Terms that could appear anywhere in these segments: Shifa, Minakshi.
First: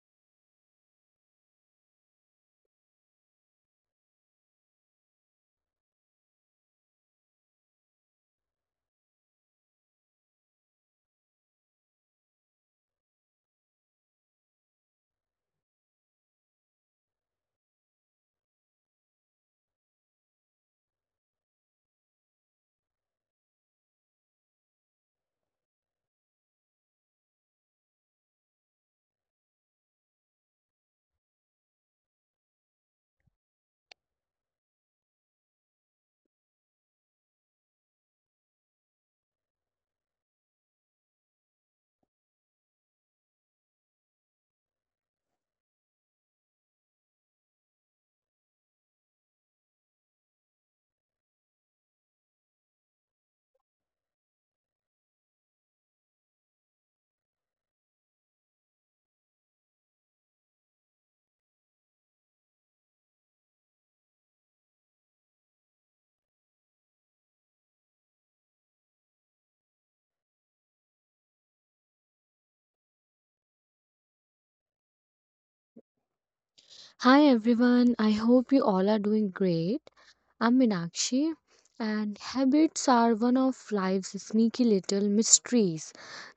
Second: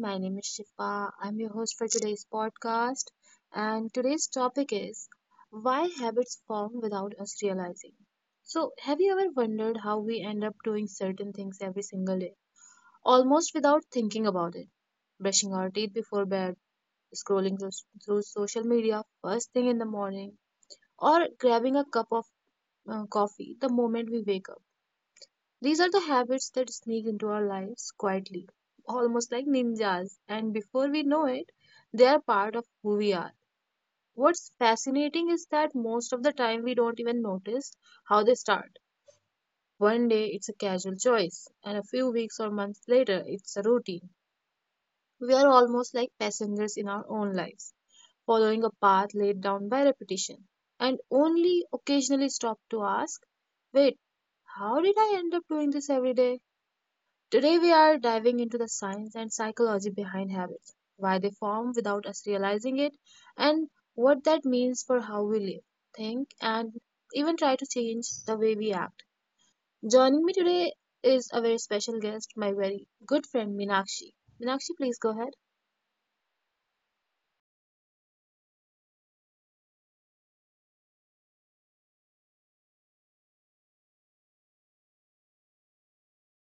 my name is Shifa. I'm your host for today's podcast. And today's topic is why habits form without us realizing. So, have you ever wondered how we end up doing certain things every single day, almost without thinking about it? Brushing our teeth before bed, scrolling through social media first thing in the morning, or grabbing a cup of coffee the moment we wake up. These are the habits that sneak into our lives quietly, almost like ninjas, and before we know it, they are part of who we are. What's fascinating is that most of the time we don't even notice how they start. One day it's a casual choice, and a few weeks or months later it's a routine. We are almost like passengers in our own lives, following a path laid down by repetition, and only occasionally stop to ask, wait, how did I end up doing this every day? Today, we are diving into the science and psychology behind habits, why they form without us realizing it, and what that means for how we live, think, and even try to change the way we act. Joining me today is a very special guest, my very good friend Minakshi. Minakshi, please go ahead. Hi everyone, I hope you all are doing great. I'm Minakshi, and habits are one of life's sneaky little mysteries.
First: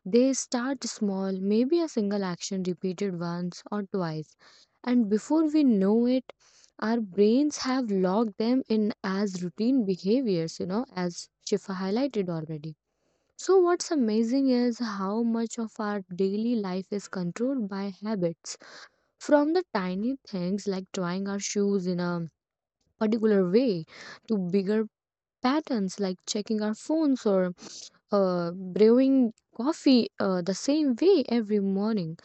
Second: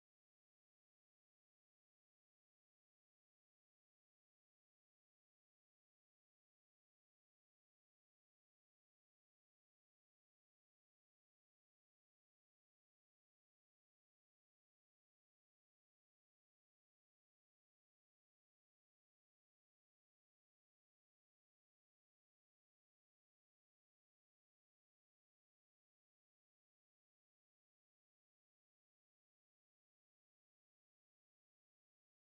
They start small, maybe a single action repeated once or twice, and before we know it, our brains have locked them in as routine behaviors, as Shifa highlighted already. So, what's amazing is how much of our daily life is controlled by habits, from the tiny things like drying our shoes in a particular way to bigger patterns like checking our phones or brewing coffee the same way every morning.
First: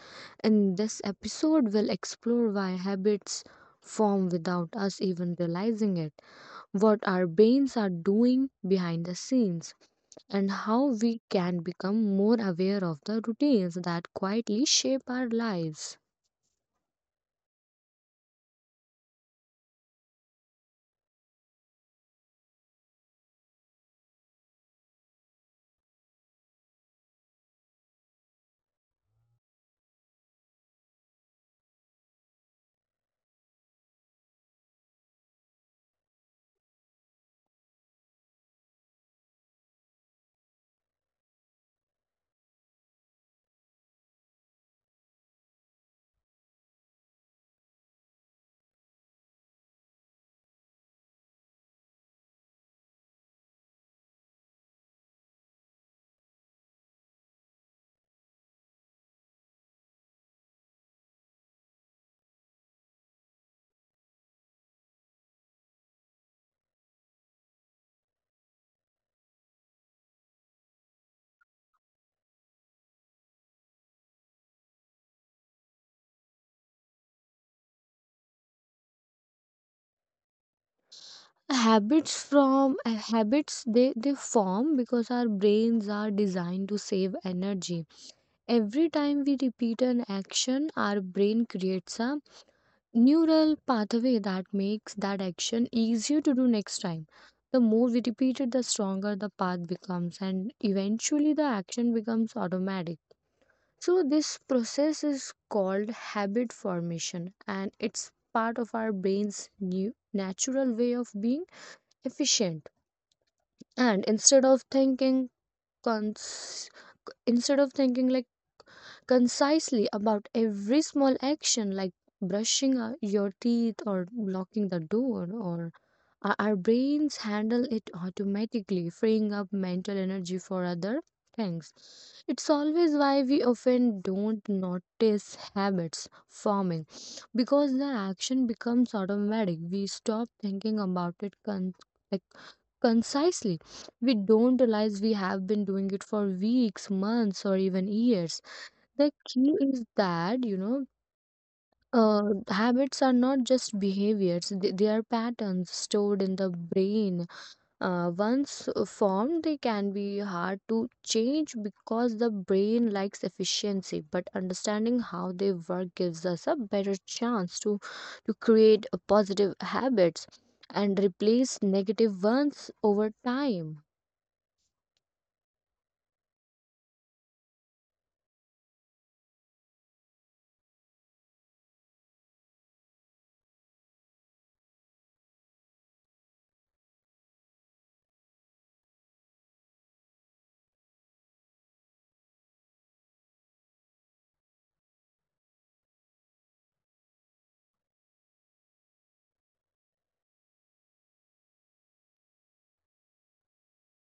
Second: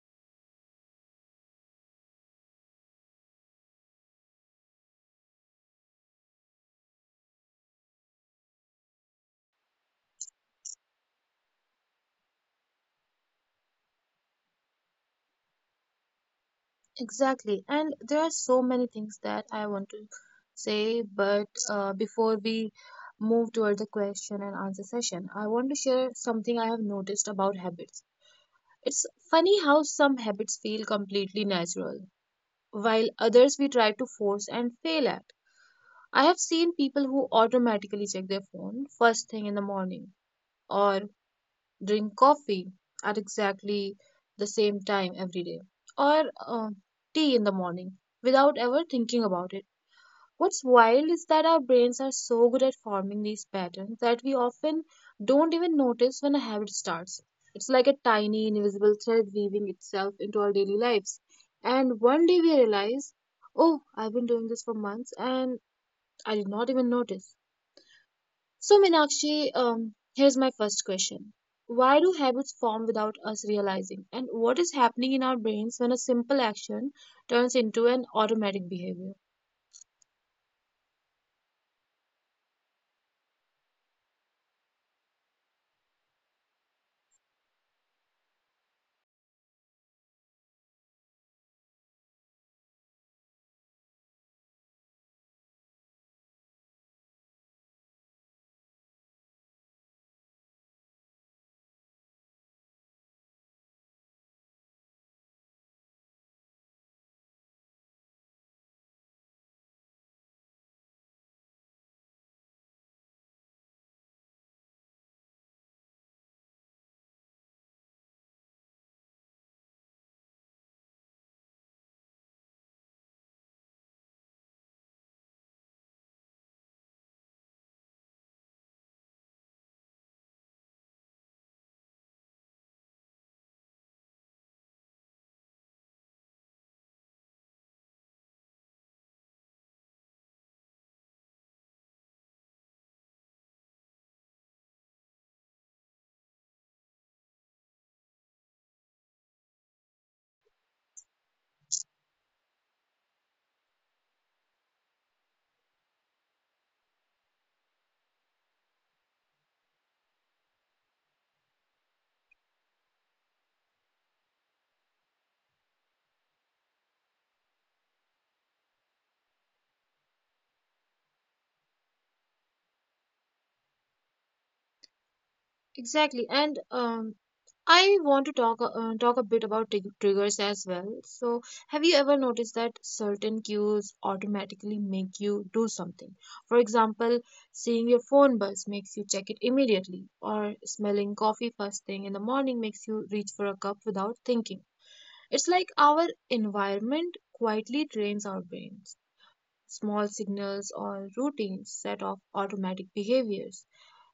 In this episode, we'll explore why habits form without us even realizing it, what our brains are doing behind the scenes, and how we can become more aware of the routines that quietly shape our lives. Exactly, and there are so many things that I want to say, but before we move toward the question and answer session, I want to share something I have noticed about habits. It's funny how some habits feel completely natural, while others we try to force and fail at. I have seen people who automatically check their phone first thing in the morning or drink coffee at exactly the same time every day or tea in the morning without ever thinking about it. What's wild is that our brains are so good at forming these patterns that we often don't even notice when a habit starts. It's like a tiny invisible thread weaving itself into our daily lives. And one day we realize, oh, I've been doing this for months and I did not even notice. So, Meenakshi, here's my first question. Why do habits form without us realizing? And what is happening in our brains when a simple action turns into an automatic behavior? Habits they form because our brains are designed to save energy. Every time we repeat an action, our brain creates a neural pathway that makes that action easier to do next time. The more we repeat it, the stronger the path becomes, and eventually the action becomes automatic. So this process is called habit formation, and it's part of our brain's new natural way of being efficient. And instead of thinking cons- instead of thinking like concisely about every small action like brushing your teeth or locking the door, or our brains handle it automatically, freeing up mental energy for other things. It's always why we often don't notice habits forming, because the action becomes automatic. We stop thinking about it like concisely. We don't realize we have been doing it for weeks, months, or even years. The key is that, uh, habits are not just behaviors, they are patterns stored in the brain. Uh, once formed, they can be hard to change because the brain likes efficiency, but understanding how they work gives us a better chance to create a positive habits and replace negative ones over time. Exactly. And I want to talk a bit about triggers as well. So, have you ever noticed that certain cues automatically make you do something? For example, seeing your phone buzz makes you check it immediately, or smelling coffee first thing in the morning makes you reach for a cup without thinking. It's like our environment quietly trains our brains. Small signals or routines set off automatic behaviors,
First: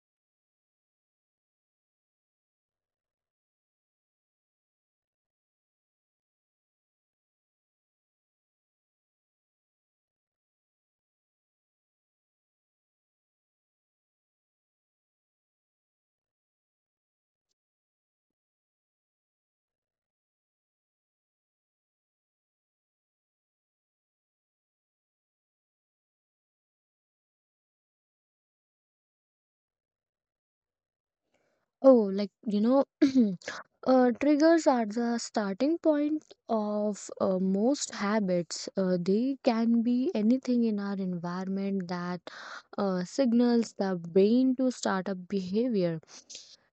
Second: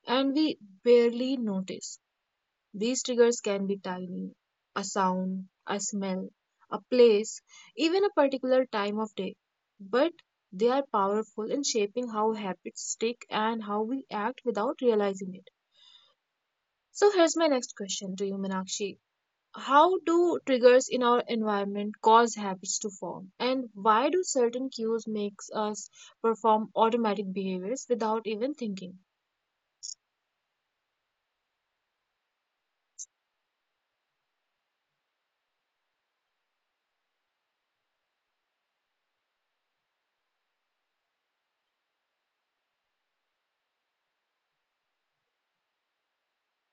and we barely notice. These triggers can be tiny, a sound, a smell, a place, even a particular time of day, but they are powerful in shaping how habits stick and how we act without realizing it. So here's my next question to you, Meenakshi. How do triggers in our environment cause habits to form? And why do certain cues makes us perform automatic behaviors without even thinking? Oh, like, you know, Triggers are the starting point of most habits. They can be anything in our environment that signals the brain to start a behavior.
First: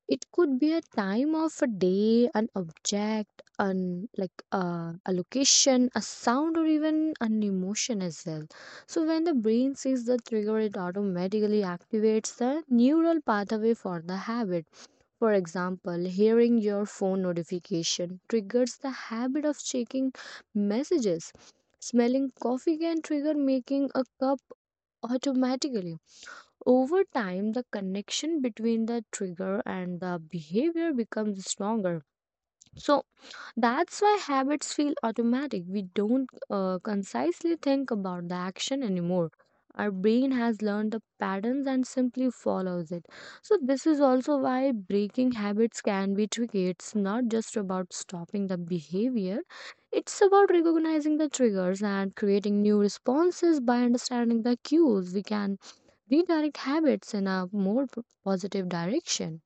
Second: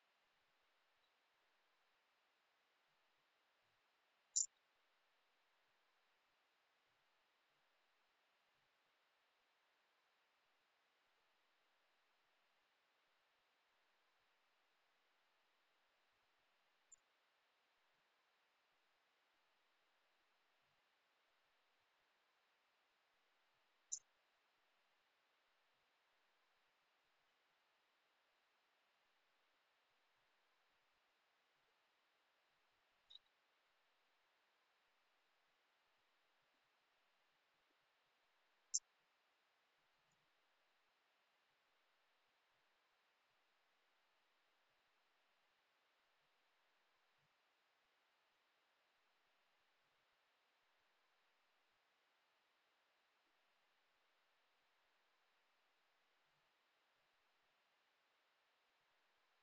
It could be a time of a day, an object, an a location, a sound, or even an emotion as well. So when the brain sees the trigger, it automatically activates the neural pathway for the habit. For example, hearing your phone notification triggers the habit of checking messages. Smelling coffee can trigger making a cup automatically. Over time, the connection between the trigger and the behavior becomes stronger. So, that's why habits feel automatic. We don't concisely think about the action anymore. Our brain has learned the patterns and simply follows it. So, this is also why breaking habits can be tricky. It's not just about stopping the behavior, it's about recognizing the triggers and creating new responses by understanding the cues. We can redirect habits in a more positive direction.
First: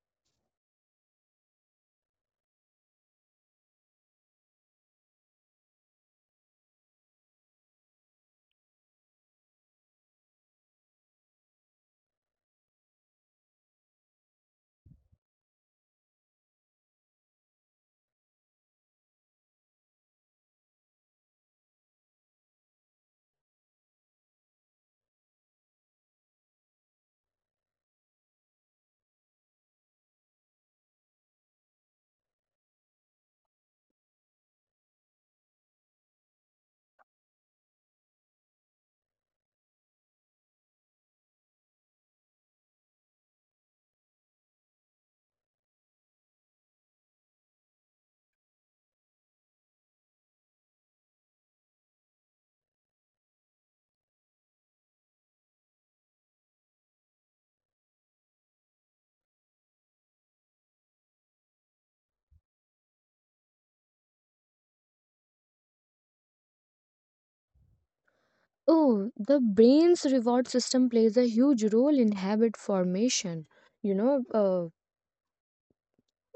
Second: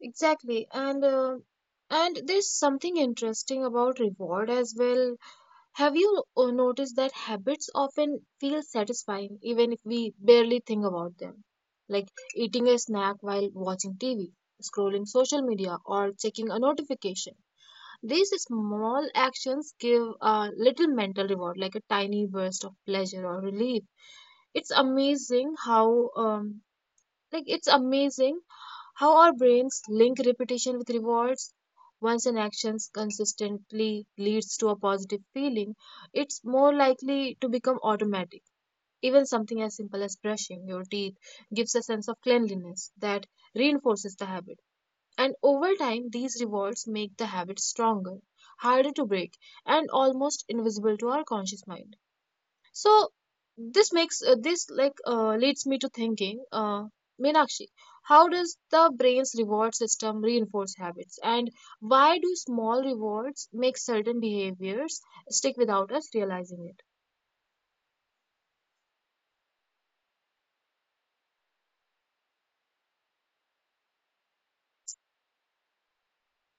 Exactly, and and there's something interesting about reward as well. Have you noticed that habits often feel satisfying even if we barely think about them? Like eating a snack while watching TV, scrolling social media, or checking a notification. These small actions give a little mental reward, like a tiny burst of pleasure or relief. It's amazing how our brains link repetition with rewards. Once an action consistently leads to a positive feeling, it's more likely to become automatic. Even something as simple as brushing your teeth gives a sense of cleanliness that reinforces the habit. And over time, these rewards make the habit stronger, harder to break, and almost invisible to our conscious mind. So this leads me to thinking, Meenakshi, how does the brain's reward system reinforce habits, and why do small rewards make certain behaviors stick without us realizing it? Oh, the brain's reward system plays a huge role in habit formation. You know, uh,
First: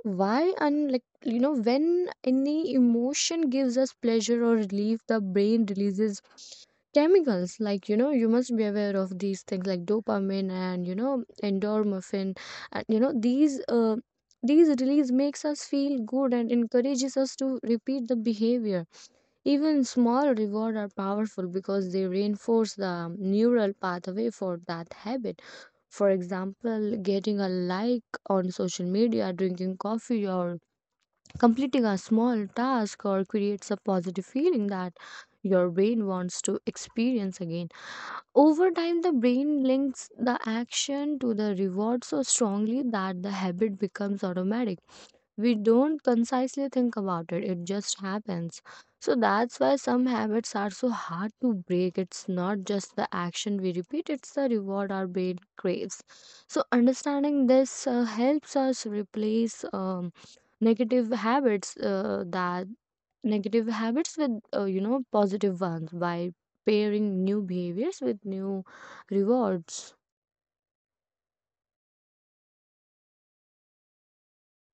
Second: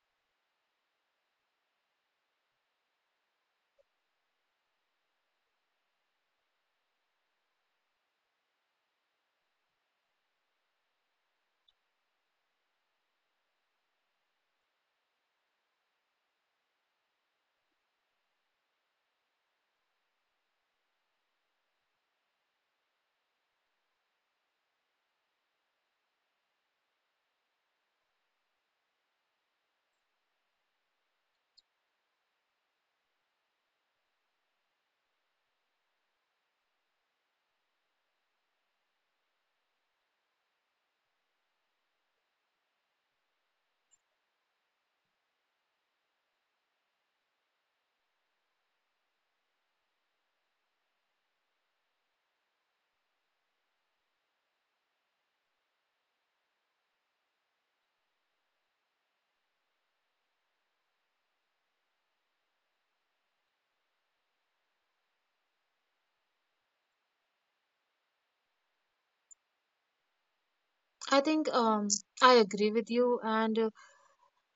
why and when any emotion gives us pleasure or relief, the brain releases chemicals. You must be aware of these things like dopamine and, endorphin. And, these release makes us feel good and encourages us to repeat the behavior. Even small rewards are powerful because they reinforce the neural pathway for that habit. For example, getting a like on social media, drinking coffee, or completing a small task, or creates a positive feeling that your brain wants to experience again. Over time, the brain links the action to the reward so strongly that the habit becomes automatic. We don't concisely think about it, it just happens. So that's why some habits are so hard to break. It's not just the action we repeat, it's the reward our brain craves. So understanding this helps us replace negative habits uh, that negative habits with positive ones by pairing new behaviors with new rewards. I think I agree with you, and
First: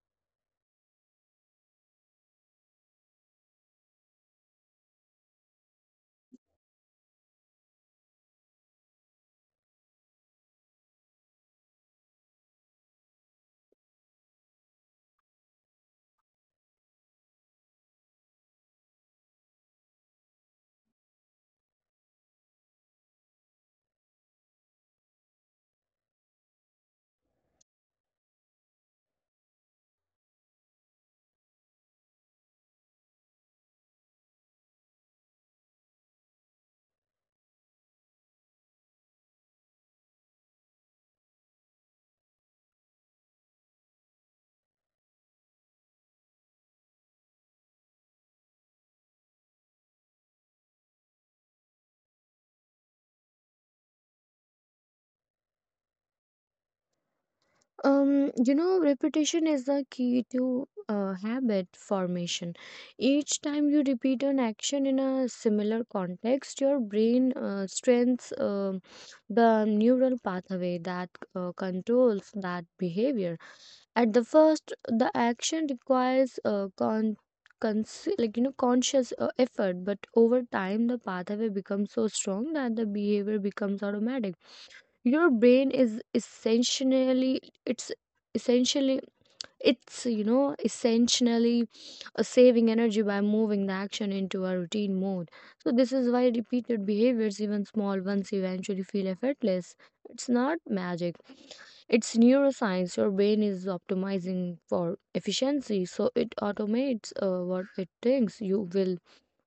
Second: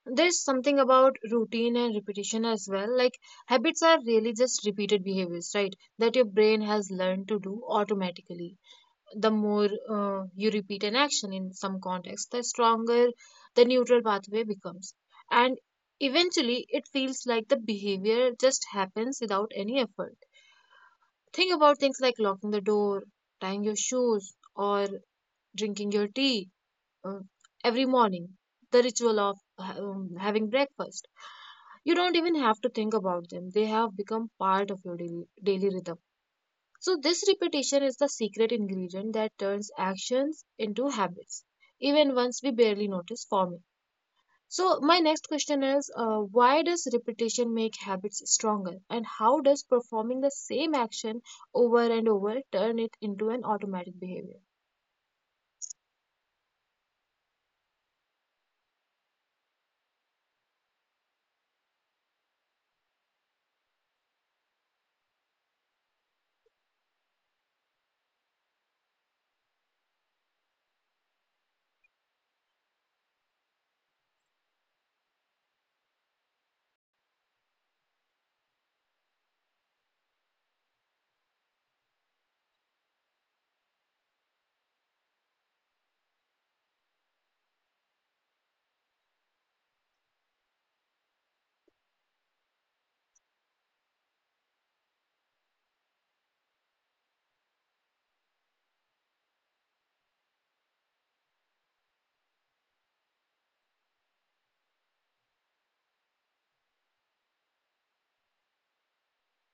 there's something about routine and repetition as well. Like habits are really just repeated behaviors, right? That your brain has learned to do automatically. The more you repeat an action in some context, the stronger the neutral pathway becomes. And eventually, it feels like the behavior just happens without any effort. Think about things like locking the door, tying your shoes, or drinking your tea uh, every morning, the ritual of having breakfast. You don't even have to think about them, they have become part of your daily rhythm. So, this repetition is the secret ingredient that turns actions into habits, even once we barely notice forming. So, my next question is why does repetition make habits stronger, and how does performing the same action over and over turn it into an automatic behavior? Repetition is the key to habit formation. Each time you repeat an action in a similar context, your brain strengthens the neural pathway that controls that behavior. At the first, the action requires conscious effort, but over time, the pathway becomes so strong that the behavior becomes automatic. Your brain is essentially, it's essentially it's you know essentially a saving energy by moving the action into a routine mode. So this is why repeated behaviors, even small ones, eventually feel effortless. It's not magic, it's neuroscience. Your brain is optimizing for efficiency, so it automates what it thinks you will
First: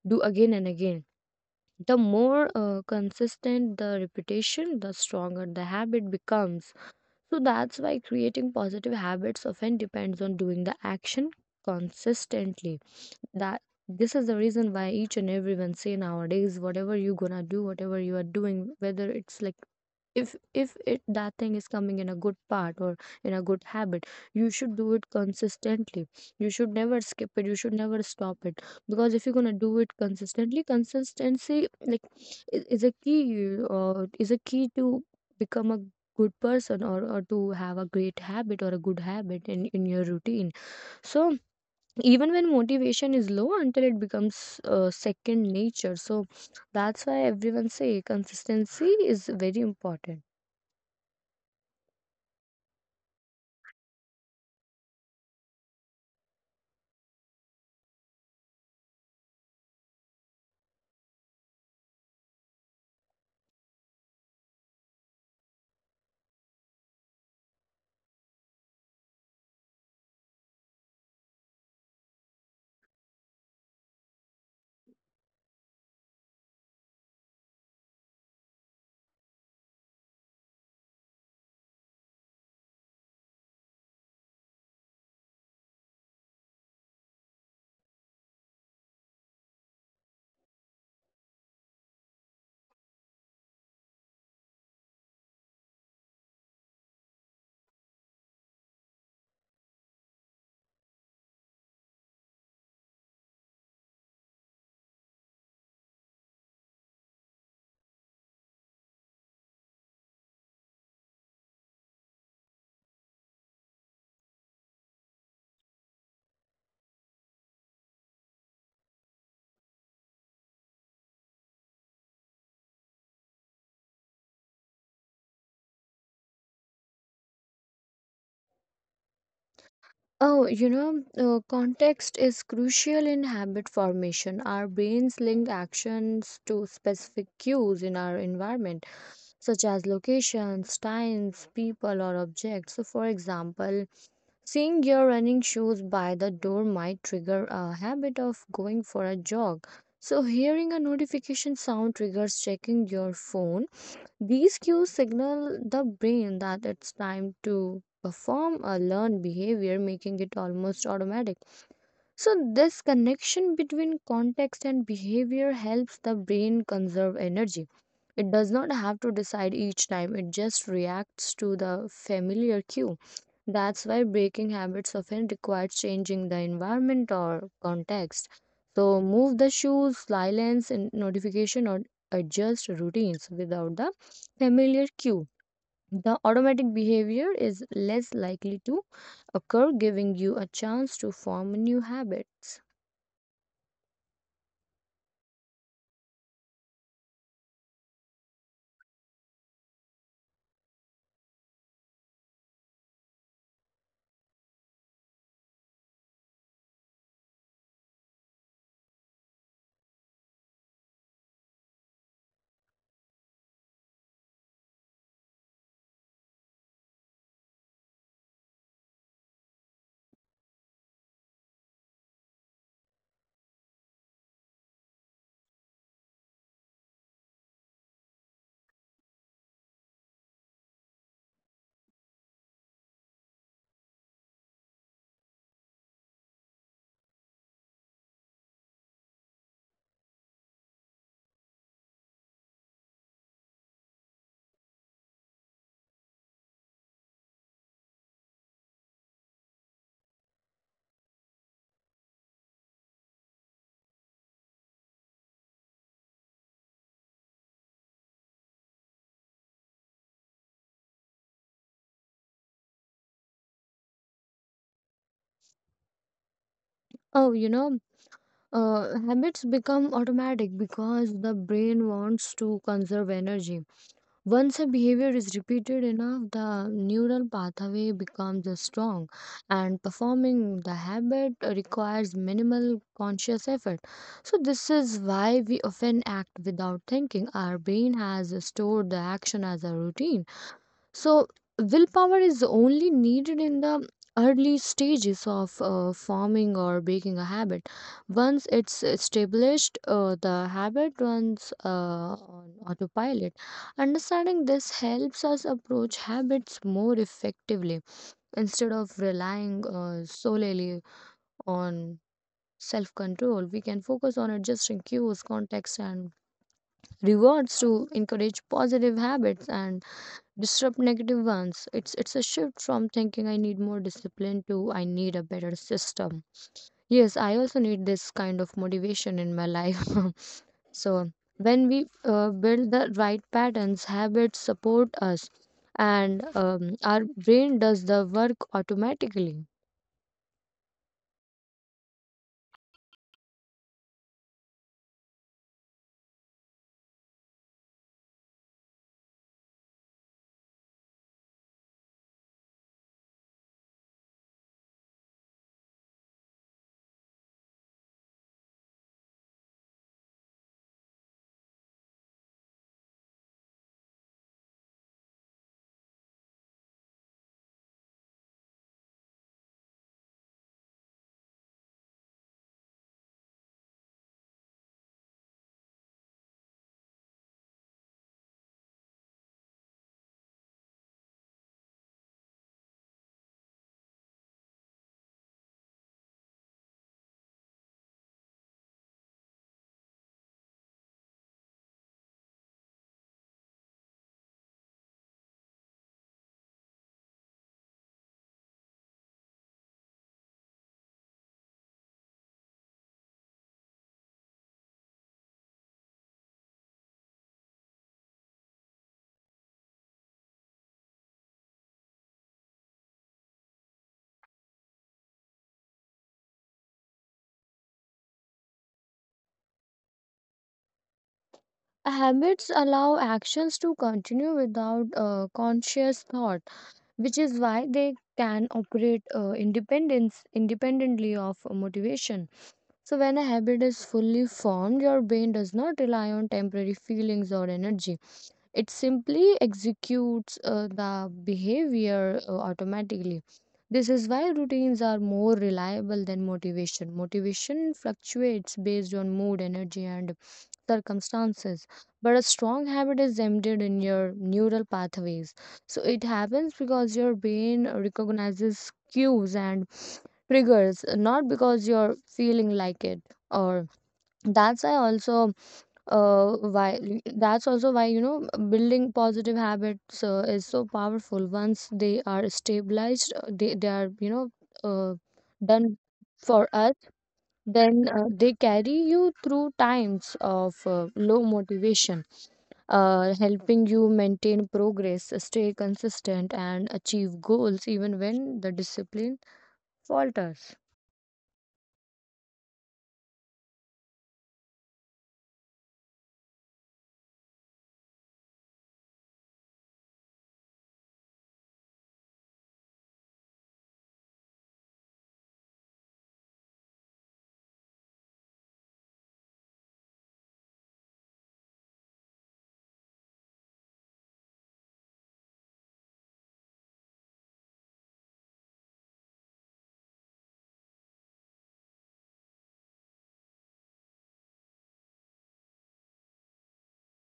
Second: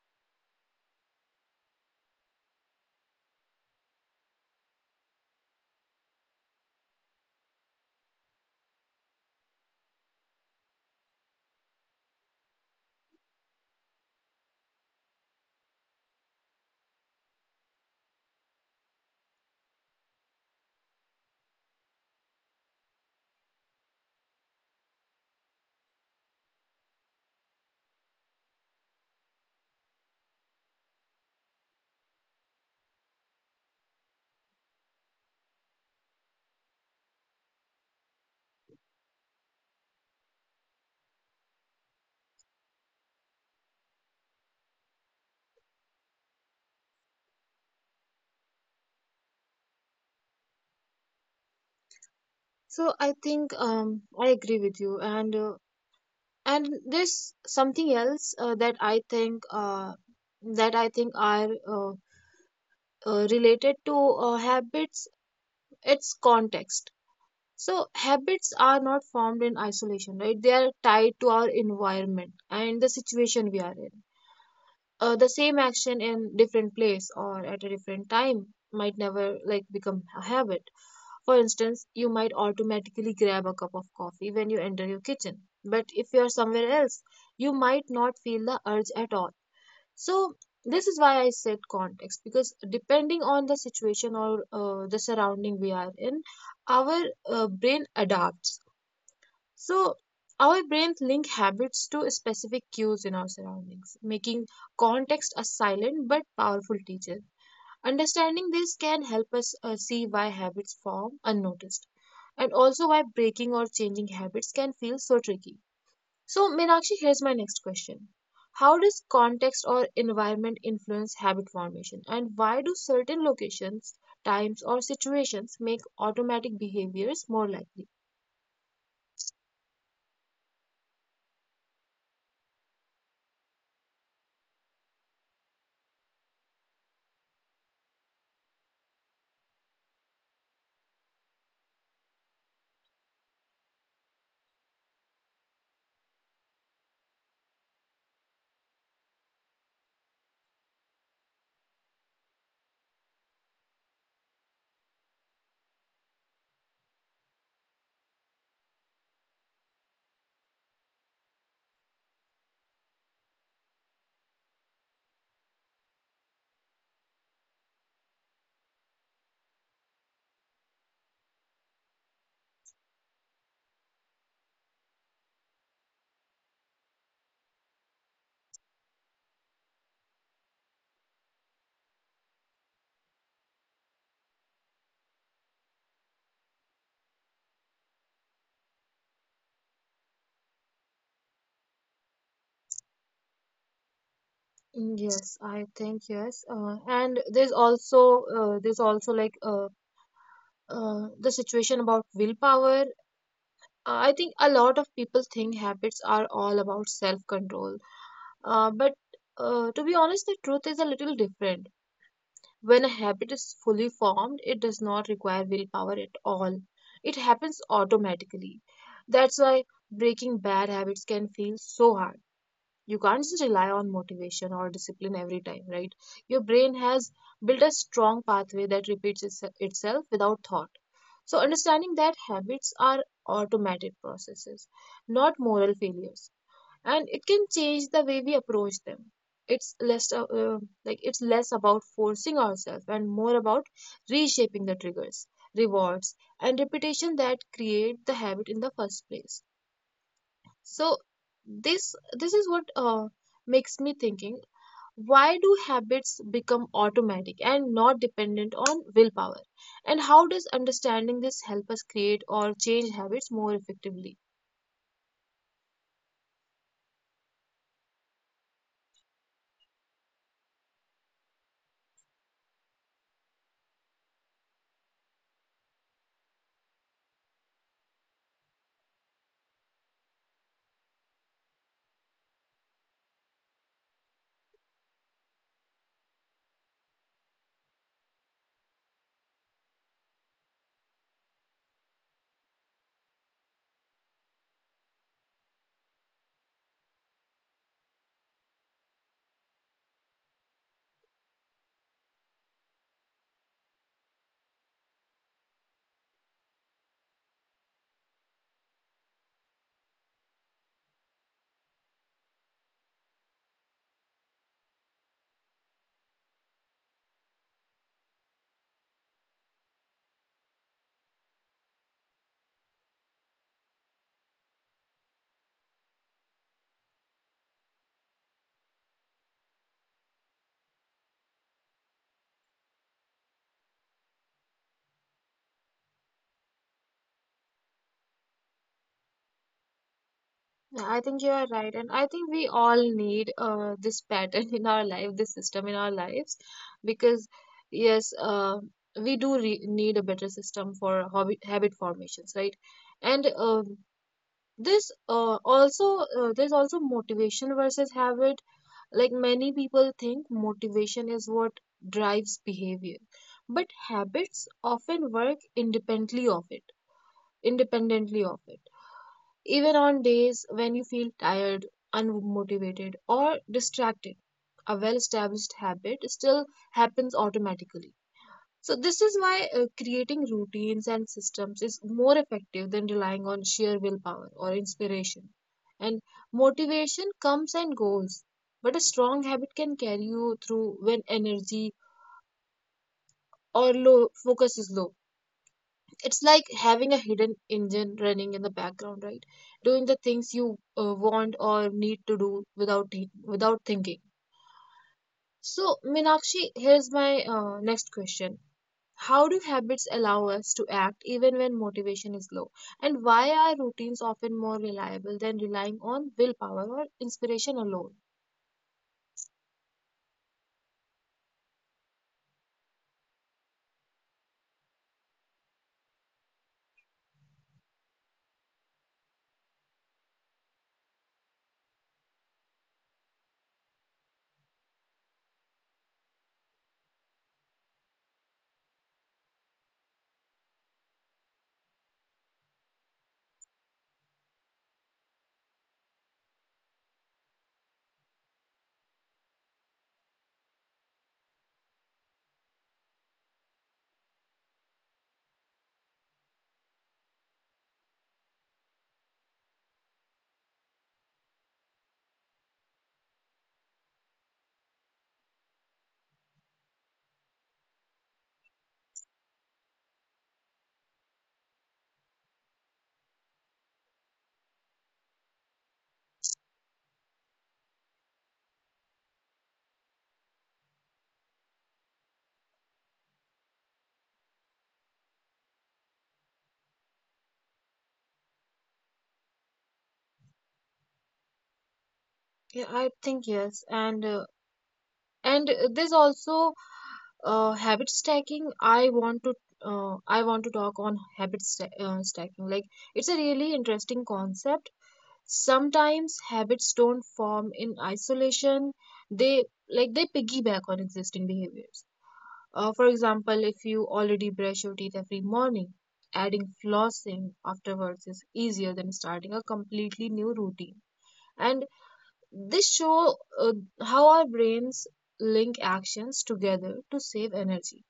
do again and again. The more consistent the repetition, the stronger the habit becomes. So that's why creating positive habits often depends on doing the action consistently. That This is the reason why each and everyone say nowadays, whatever you gonna do, whatever you are doing, whether it's like, if if it that thing is coming in a good part or in a good habit, you should do it consistently. You should never skip it, you should never stop it, because if you're going to do it consistently, consistency is a key, is a key to become a good person, or to have a great habit or a good habit in your routine. So even when motivation is low, until it becomes second nature. So that's why everyone say consistency is very important. So, I think I agree with you, and and there's something else that I think are related to habits. It's context. So habits are not formed in isolation, right? They are tied to our environment and the situation we are in. The same action in different place or at a different time might never like become a habit. For instance, you might automatically grab a cup of coffee when you enter your kitchen, but if you are somewhere else, you might not feel the urge at all. So this is why I said context because depending on the situation or the surrounding we are in, our brain adapts. So, our brains link habits to specific cues in our surroundings, making context a silent but powerful teacher. Understanding this can help us see why habits form unnoticed and also why breaking or changing habits can feel so tricky. So, Meenakshi, here's my next question. How does context or environment influence habit formation, and why do certain locations, times, or situations make automatic behaviors more likely? Context is crucial in habit formation. Our brains link actions to specific cues in our environment, such as locations, times, people, or objects. So, for example, seeing your running shoes by the door might trigger a habit of going for a jog. So, hearing a notification sound triggers checking your phone. These cues signal the brain that it's time to perform a learned behavior, making it almost automatic. So, this connection between context and behavior helps the brain conserve energy. It does not have to decide each time, it just reacts to the familiar cue. That's why breaking habits often requires changing the environment or context. So move the shoes, silence and notification, or adjust routines without the familiar cue. The automatic behavior is less likely to occur, giving you a chance to form new habits. Mm, yes, I think yes. And there's also uh, there's also like uh, the situation about willpower. I think a lot of people think habits are all about self-control. But to be honest, the truth is a little different. When a habit is fully formed, it does not require willpower at all. It happens automatically. That's why breaking bad habits can feel so hard. You can't just rely on motivation or discipline every time, right? Your brain has built a strong pathway that repeats itself without thought. So understanding that habits are automated processes, not moral failures, and it can change the way we approach them. It's less like it's less about forcing ourselves and more about reshaping the triggers, rewards, and repetition that create the habit in the first place. So this is what makes me thinking, why do habits become automatic and not dependent on willpower, and how does understanding this help us create or change habits more effectively? Oh, you know, Habits become automatic because the brain wants to conserve energy. Once a behavior is repeated enough, the neural pathway becomes strong, and performing the habit requires minimal conscious effort. So, this is why we often act without thinking. Our brain has stored the action as a routine. So, willpower is only needed in the early stages of forming or breaking a habit. Once it's established, the habit runs on autopilot. Understanding this helps us approach habits more effectively. Instead of relying solely on self control, we can focus on adjusting cues, context, and rewards to encourage positive habits and disrupt negative ones. It's a shift from thinking I need more discipline to I need a better system. Yes, I also need this kind of motivation in my life. So when we build the right patterns, habits support us, and our brain does the work automatically. Yeah, I think you are right and I think we all need this pattern in our life, this system in our lives, because yes, we do need a better system for habit formations, right? And this also there's also motivation versus habit. Like many people think motivation is what drives behavior, but habits often work independently of it even on days when you feel tired, unmotivated or distracted. A well established habit still happens automatically. So, this is why creating routines and systems is more effective than relying on sheer willpower or inspiration. And motivation comes and goes, but a strong habit can carry you through when energy or low focus is low. It's like having a hidden engine running in the background, right? Doing the things you want or need to do without without thinking. So, Minakshi, here's my next question. How do habits allow us to act even when motivation is low? And why are routines often more reliable than relying on willpower or inspiration alone? Habits allow actions to continue without conscious thought, which is why they can operate independence independently of motivation. So, when a habit is fully formed, your brain does not rely on temporary feelings or energy. It simply executes the behavior automatically. This is why routines are more reliable than motivation. Motivation fluctuates based on mood, energy, and circumstances, but a strong habit is embedded in your neural pathways. So, it happens because your brain recognizes cues and triggers, not because you're feeling like it. Or that's why also, uh, why that's also why, building positive habits is so powerful. Once they are stabilized, they are, uh, done for us. Then they carry you through times of low motivation, helping you maintain progress, stay consistent, and achieve goals even when the discipline falters. Yeah, I think yes. And and there's also habit stacking. I want to talk on stacking. Like it's a really interesting concept. Sometimes habits don't form in isolation. They they piggyback on existing behaviors. For example, if you already brush your teeth every morning, adding flossing afterwards is easier than starting a completely new routine. And this show how our brains link actions together to save energy.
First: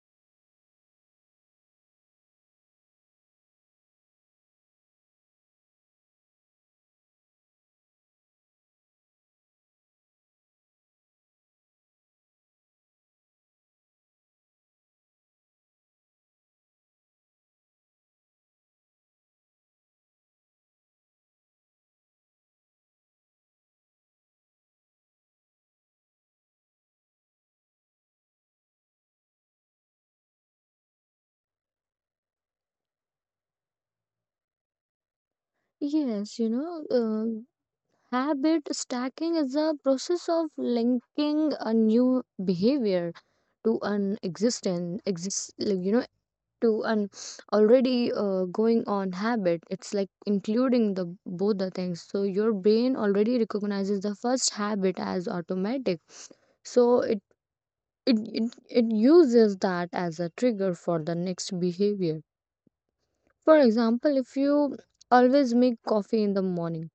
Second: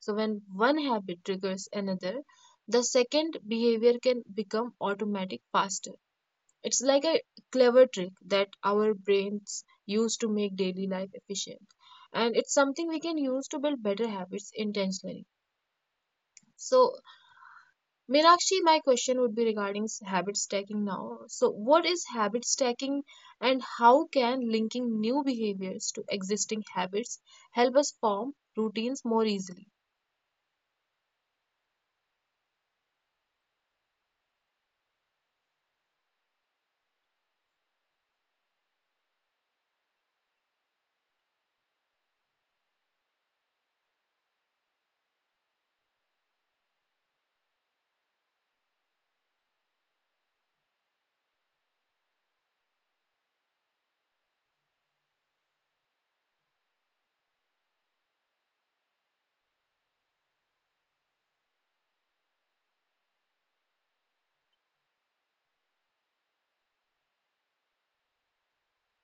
So when one habit triggers another, the second behavior can become automatic faster. It's like a clever trick that our brains use to make daily life efficient. And it's something we can use to build better habits intentionally. So, Meenakshi, my question would be regarding habit stacking now. So, what is habit stacking and how can linking new behaviors to existing habits help us form routines more easily? yes you know uh, Habit stacking is a process of linking a new behavior to an existing exist like, you know to an already going on habit. It's like including the both the things. So your brain already recognizes the first habit as automatic, so it uses that as a trigger for the next behavior. For example, if you always make coffee in the morning,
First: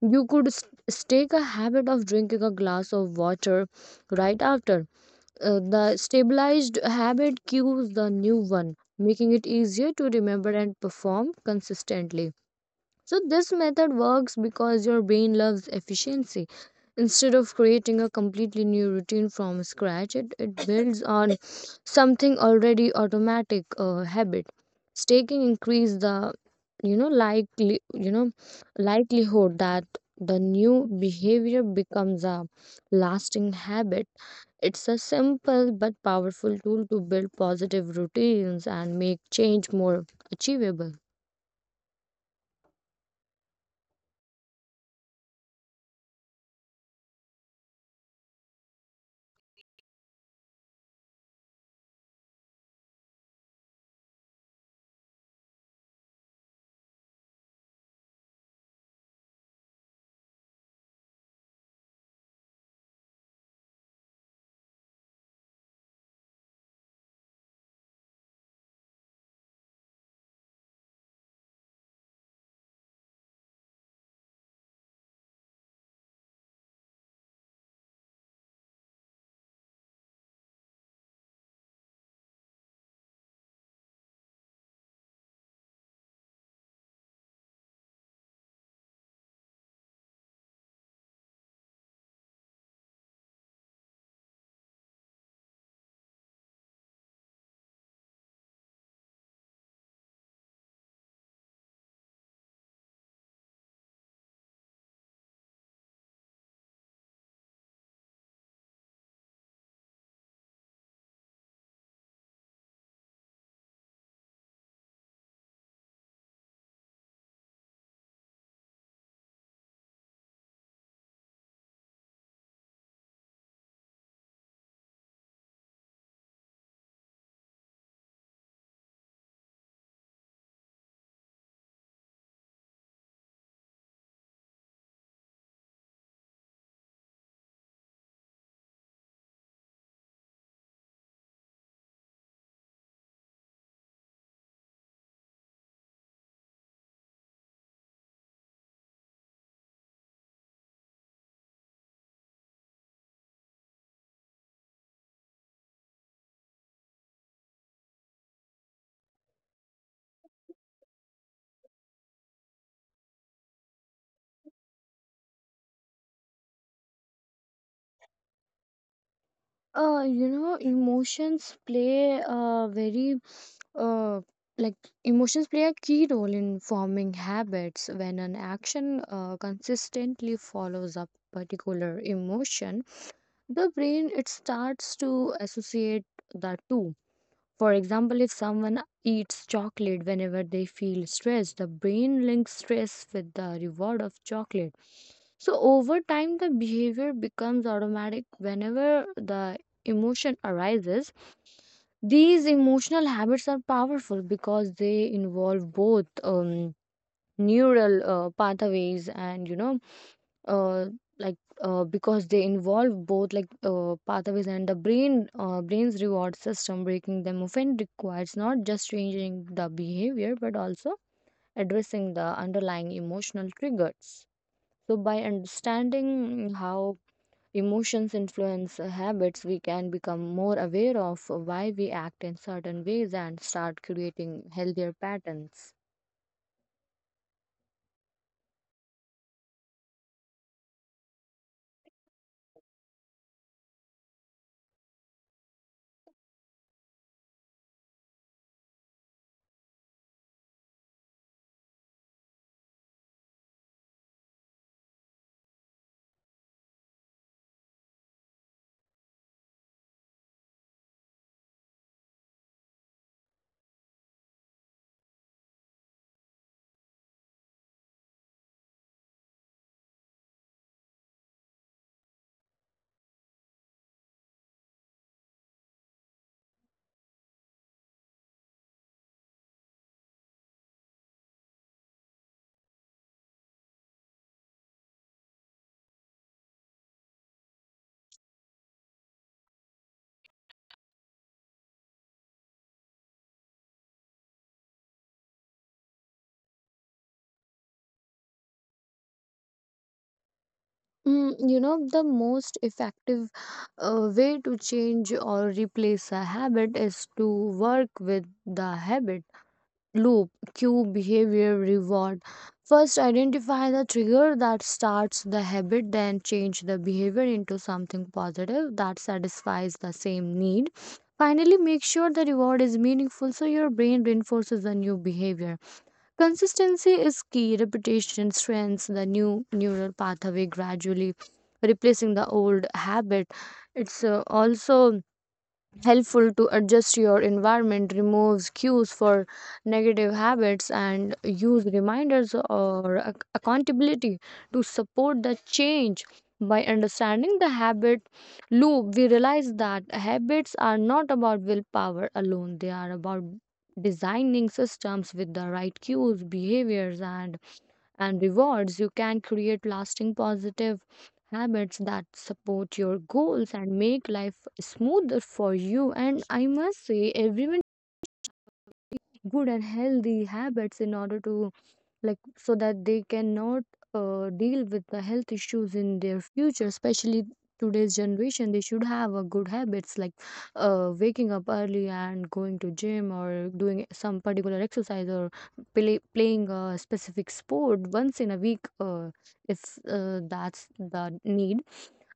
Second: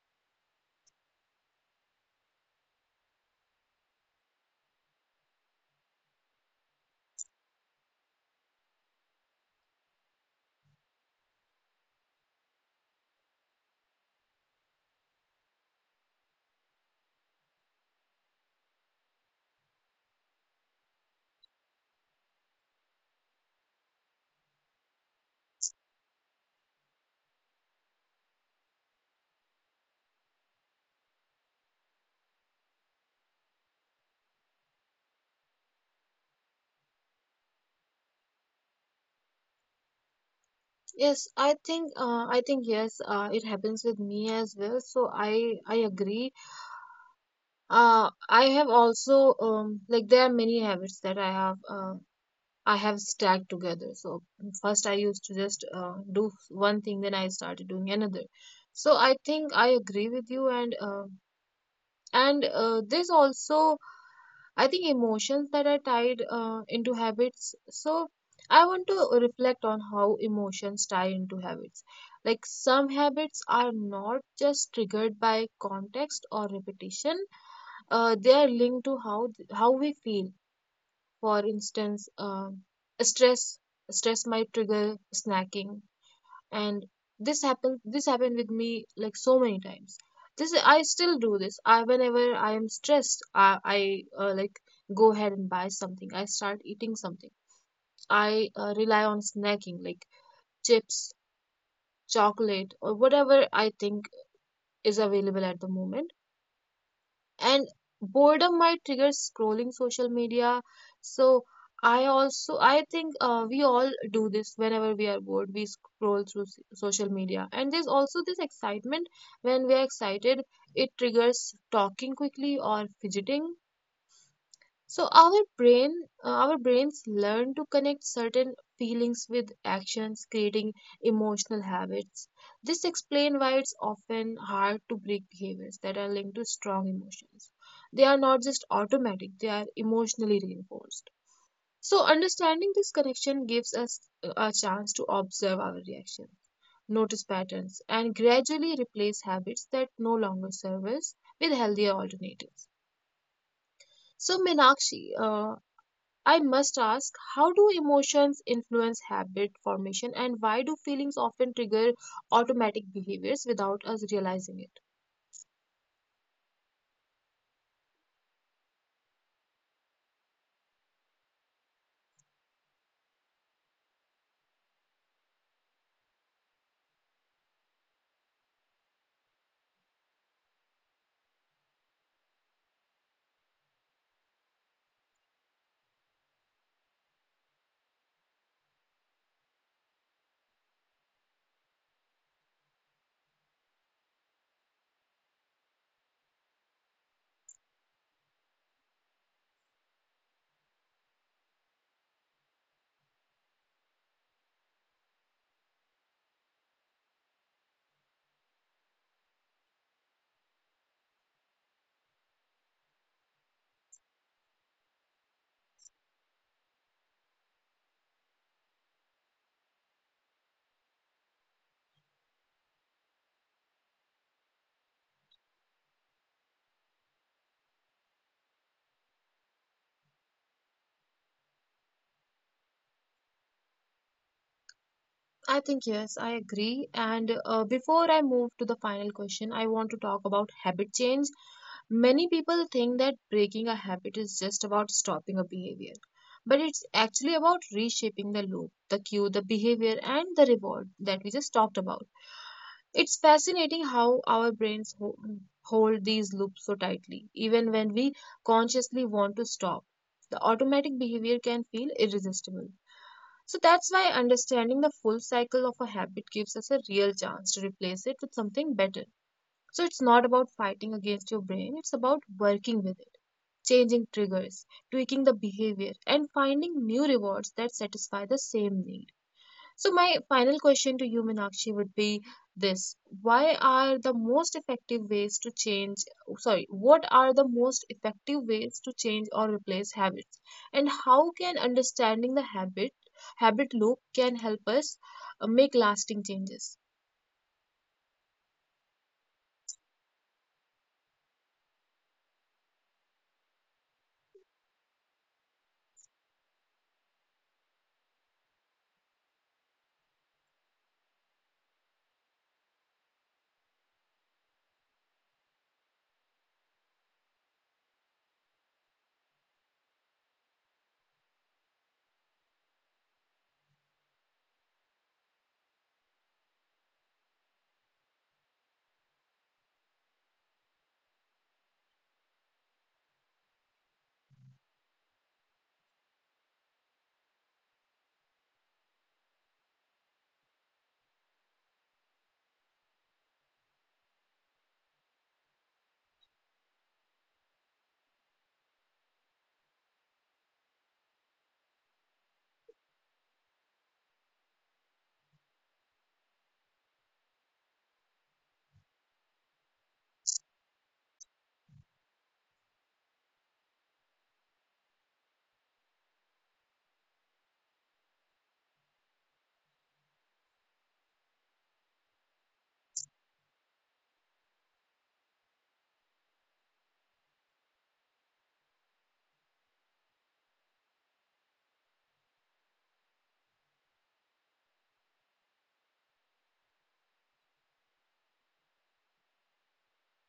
you could stake a habit of drinking a glass of water right after. The stabilized habit cues the new one, making it easier to remember and perform consistently. So, this method works because your brain loves efficiency. Instead of creating a completely new routine from scratch, it builds on something already automatic. Habit staking increase the you know likely you know likelihood that the new behavior becomes a lasting habit. It's a simple but powerful tool to build positive routines and make change more achievable. Yes, I think yes, it happens with me as well. So I agree. I have also like there are many habits that I have. I have stacked together. So first I used to just do one thing, then I started doing another. So I think I agree with you, and this also I think emotions that are tied into habits. So I want to reflect on how emotions tie into habits. Like some habits are not just triggered by context or repetition; they are linked to how we feel. For instance, stress stress might trigger snacking, and this happened with me like so many times. This I still do this. I whenever I am stressed, I like go ahead and buy something. I start eating something. I rely on snacking like chips, chocolate, or whatever I think is available at the moment. And boredom might trigger scrolling social media. So I also I think we all do this. Whenever we are bored we scroll through social media, and there's also this excitement. When we are excited it triggers talking quickly or fidgeting. So our brains learn to connect certain feelings with actions, creating emotional habits. This explains why it's often hard to break behaviors that are linked to strong emotions. They are not just automatic; they are emotionally reinforced. So understanding this connection gives us a chance to observe our reaction, notice patterns, and gradually replace habits that no longer serve us with healthier alternatives. So, Meenakshi, I must ask, how do emotions influence habit formation, and why do feelings often trigger automatic behaviors without us realizing it? Emotions play a very uh like emotions play a key role in forming habits. When an action consistently follows a particular emotion, the brain it starts to associate the two. For example, if someone eats chocolate whenever they feel stressed, the brain links stress with the reward of chocolate. So, over time, the behavior becomes automatic whenever the emotion arises. These emotional habits are powerful because they involve both neural pathways and uh, like because they involve both pathways and the brain's reward system. Breaking them often requires not just changing the behavior but also addressing the underlying emotional triggers. So by understanding how emotions influence habits, we can become more aware of why we act in certain ways and start creating healthier patterns. I think yes, I agree. And before I move to the final question, I want to talk about habit change. Many people think that breaking a habit is just about stopping a behavior, but it's actually about reshaping the loop, the cue, the behavior, and the reward that we just talked about. It's fascinating how our brains hold these loops so tightly, even when we consciously want to stop. The automatic behavior can feel irresistible. So that's why understanding the full cycle of a habit gives us a real chance to replace it with something better. So it's not about fighting against your brain, it's about working with it, changing triggers, tweaking the behavior, and finding new rewards that satisfy the same need. So, my final question to you, Meenakshi, would be this. Why are the most effective ways to change? Sorry, what are the most effective ways to change or replace habits? And how can understanding habit loop can help us make lasting changes? Mm, you know, the most effective way to change or replace a habit is to work with the habit loop, cue, behavior, reward. First, identify the trigger that starts the habit, then change the behavior into something positive that satisfies the same need. Finally, make sure the reward is meaningful so your brain reinforces the new behavior. Consistency is key. Repetition strengthens the new neural pathway gradually, replacing the old habit. It's also helpful to adjust your environment, removes cues for negative habits and use reminders or accountability to support the change. By understanding the habit loop, we realize that habits are not about willpower alone. They are about designing systems with the right cues, behaviors, and rewards. You can create lasting positive habits that support your goals and make life smoother for you. And I must say, everyone good and healthy habits in order to like, so that they cannot deal with the health issues in their future. Especially today's generation, they should have a good habits like waking up early and going to gym or doing some particular exercise, or playing a specific sport once in a week, if that's the need.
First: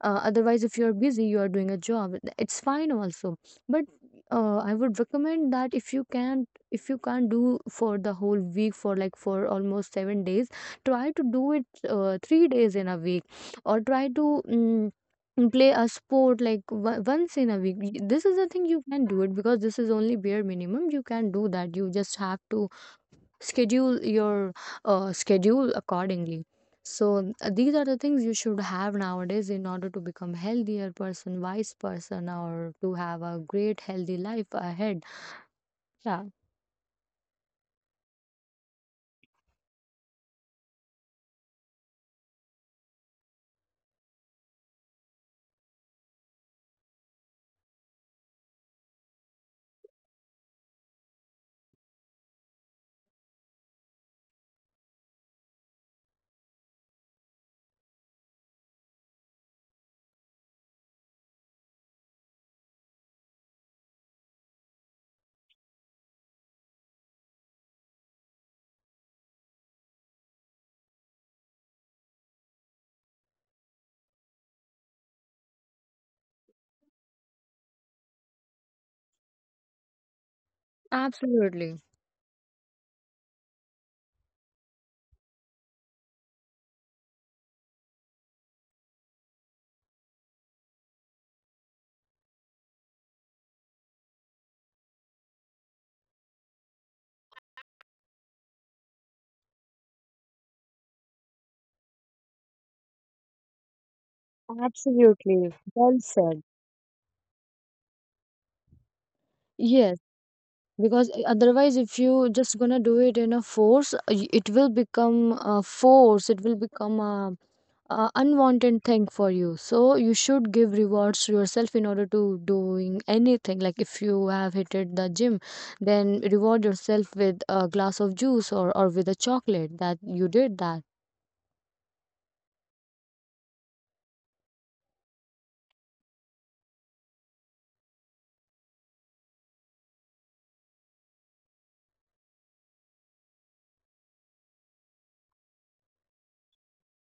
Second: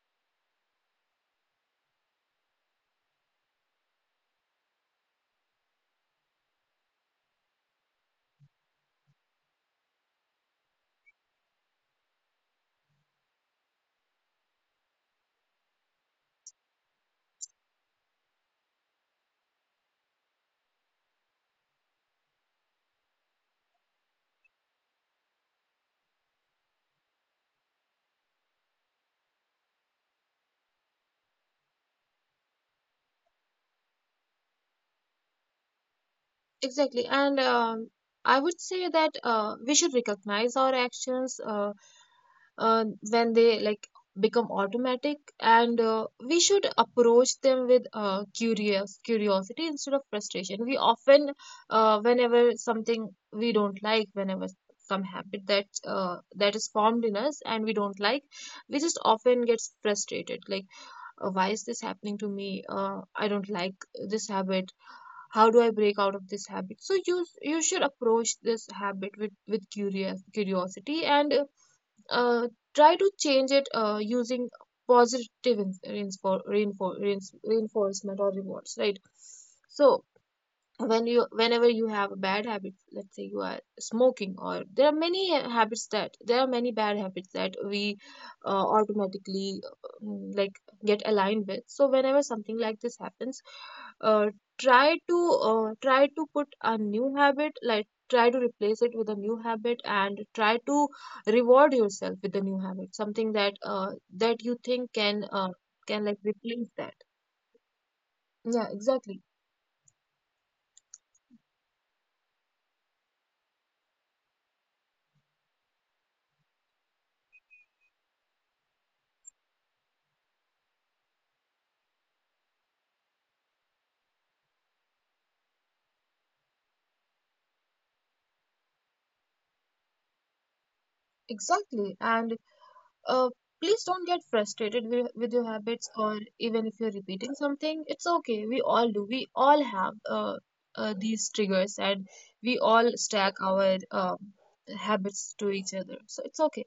Otherwise, if you're busy, you are doing a job, it's fine also. But I would recommend that if you can't do for the whole week, for like for almost 7 days, try to do it 3 days in a week, or try to. Mm play a sport like once in a week. This is the thing you can do it, because this is only bare minimum you can do, that you just have to schedule your schedule accordingly. So these are the things you should have nowadays in order to become healthier person, wise person, or to have a great healthy life ahead. Yeah. Exactly. And I would say that we should recognize our actions. Uh, when they like become automatic and we should approach them with curious curiosity instead of frustration. We often whenever something we don't like, whenever some habit that that is formed in us and we don't like, we just often get frustrated like, why is this happening to me? I don't like this habit. How do I break out of this habit? So you should approach this habit with curious curiosity, and uh, try to change it using positive reinforcement or rewards, right? So, Absolutely. Whenever you have a bad habit, let's say you are smoking, or there are many bad habits that we automatically like get aligned with. So whenever something like this happens, uh, try to try to put a new habit, like try to replace it with a new habit, and try to reward yourself with a new habit, something that that you think Absolutely. Well said. can like replace that. Yeah, exactly. Yes, because otherwise, if you just gonna do it in a force, it will become a force. It will become a unwanted thing for you. So you should give rewards to yourself in order to doing anything, like if you have hitted the gym, then reward yourself with a glass of juice, or with a chocolate, that you did that. Exactly, and Uh, please don't get frustrated with your habits, or even if you're repeating something, it's okay. We all do. We all have these triggers, and we all stack our habits to each other. So it's okay.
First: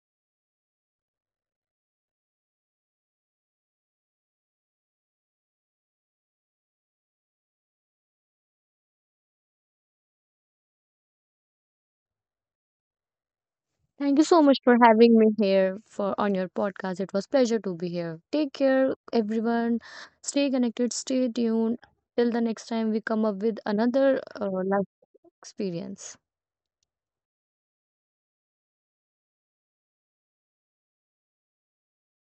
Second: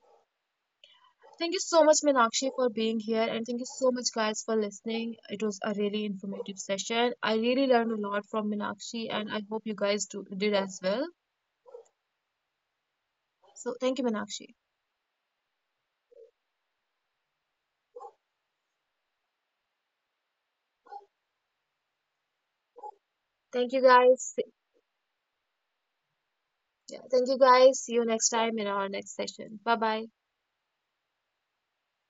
Thank you so much, Minakshi, for being here. And thank you so much, guys, for listening. It was a really informative session. I really learned a lot from Minakshi, and I hope you guys did as well. So thank you, Thank you so Minakshi. much for having me here for on your podcast. It was pleasure to be here. Take care, everyone. Stay connected, stay tuned till the next time we come up with Thank you, another guys. Life experience. Yeah, thank you, guys. See you next time in our next session. Bye bye.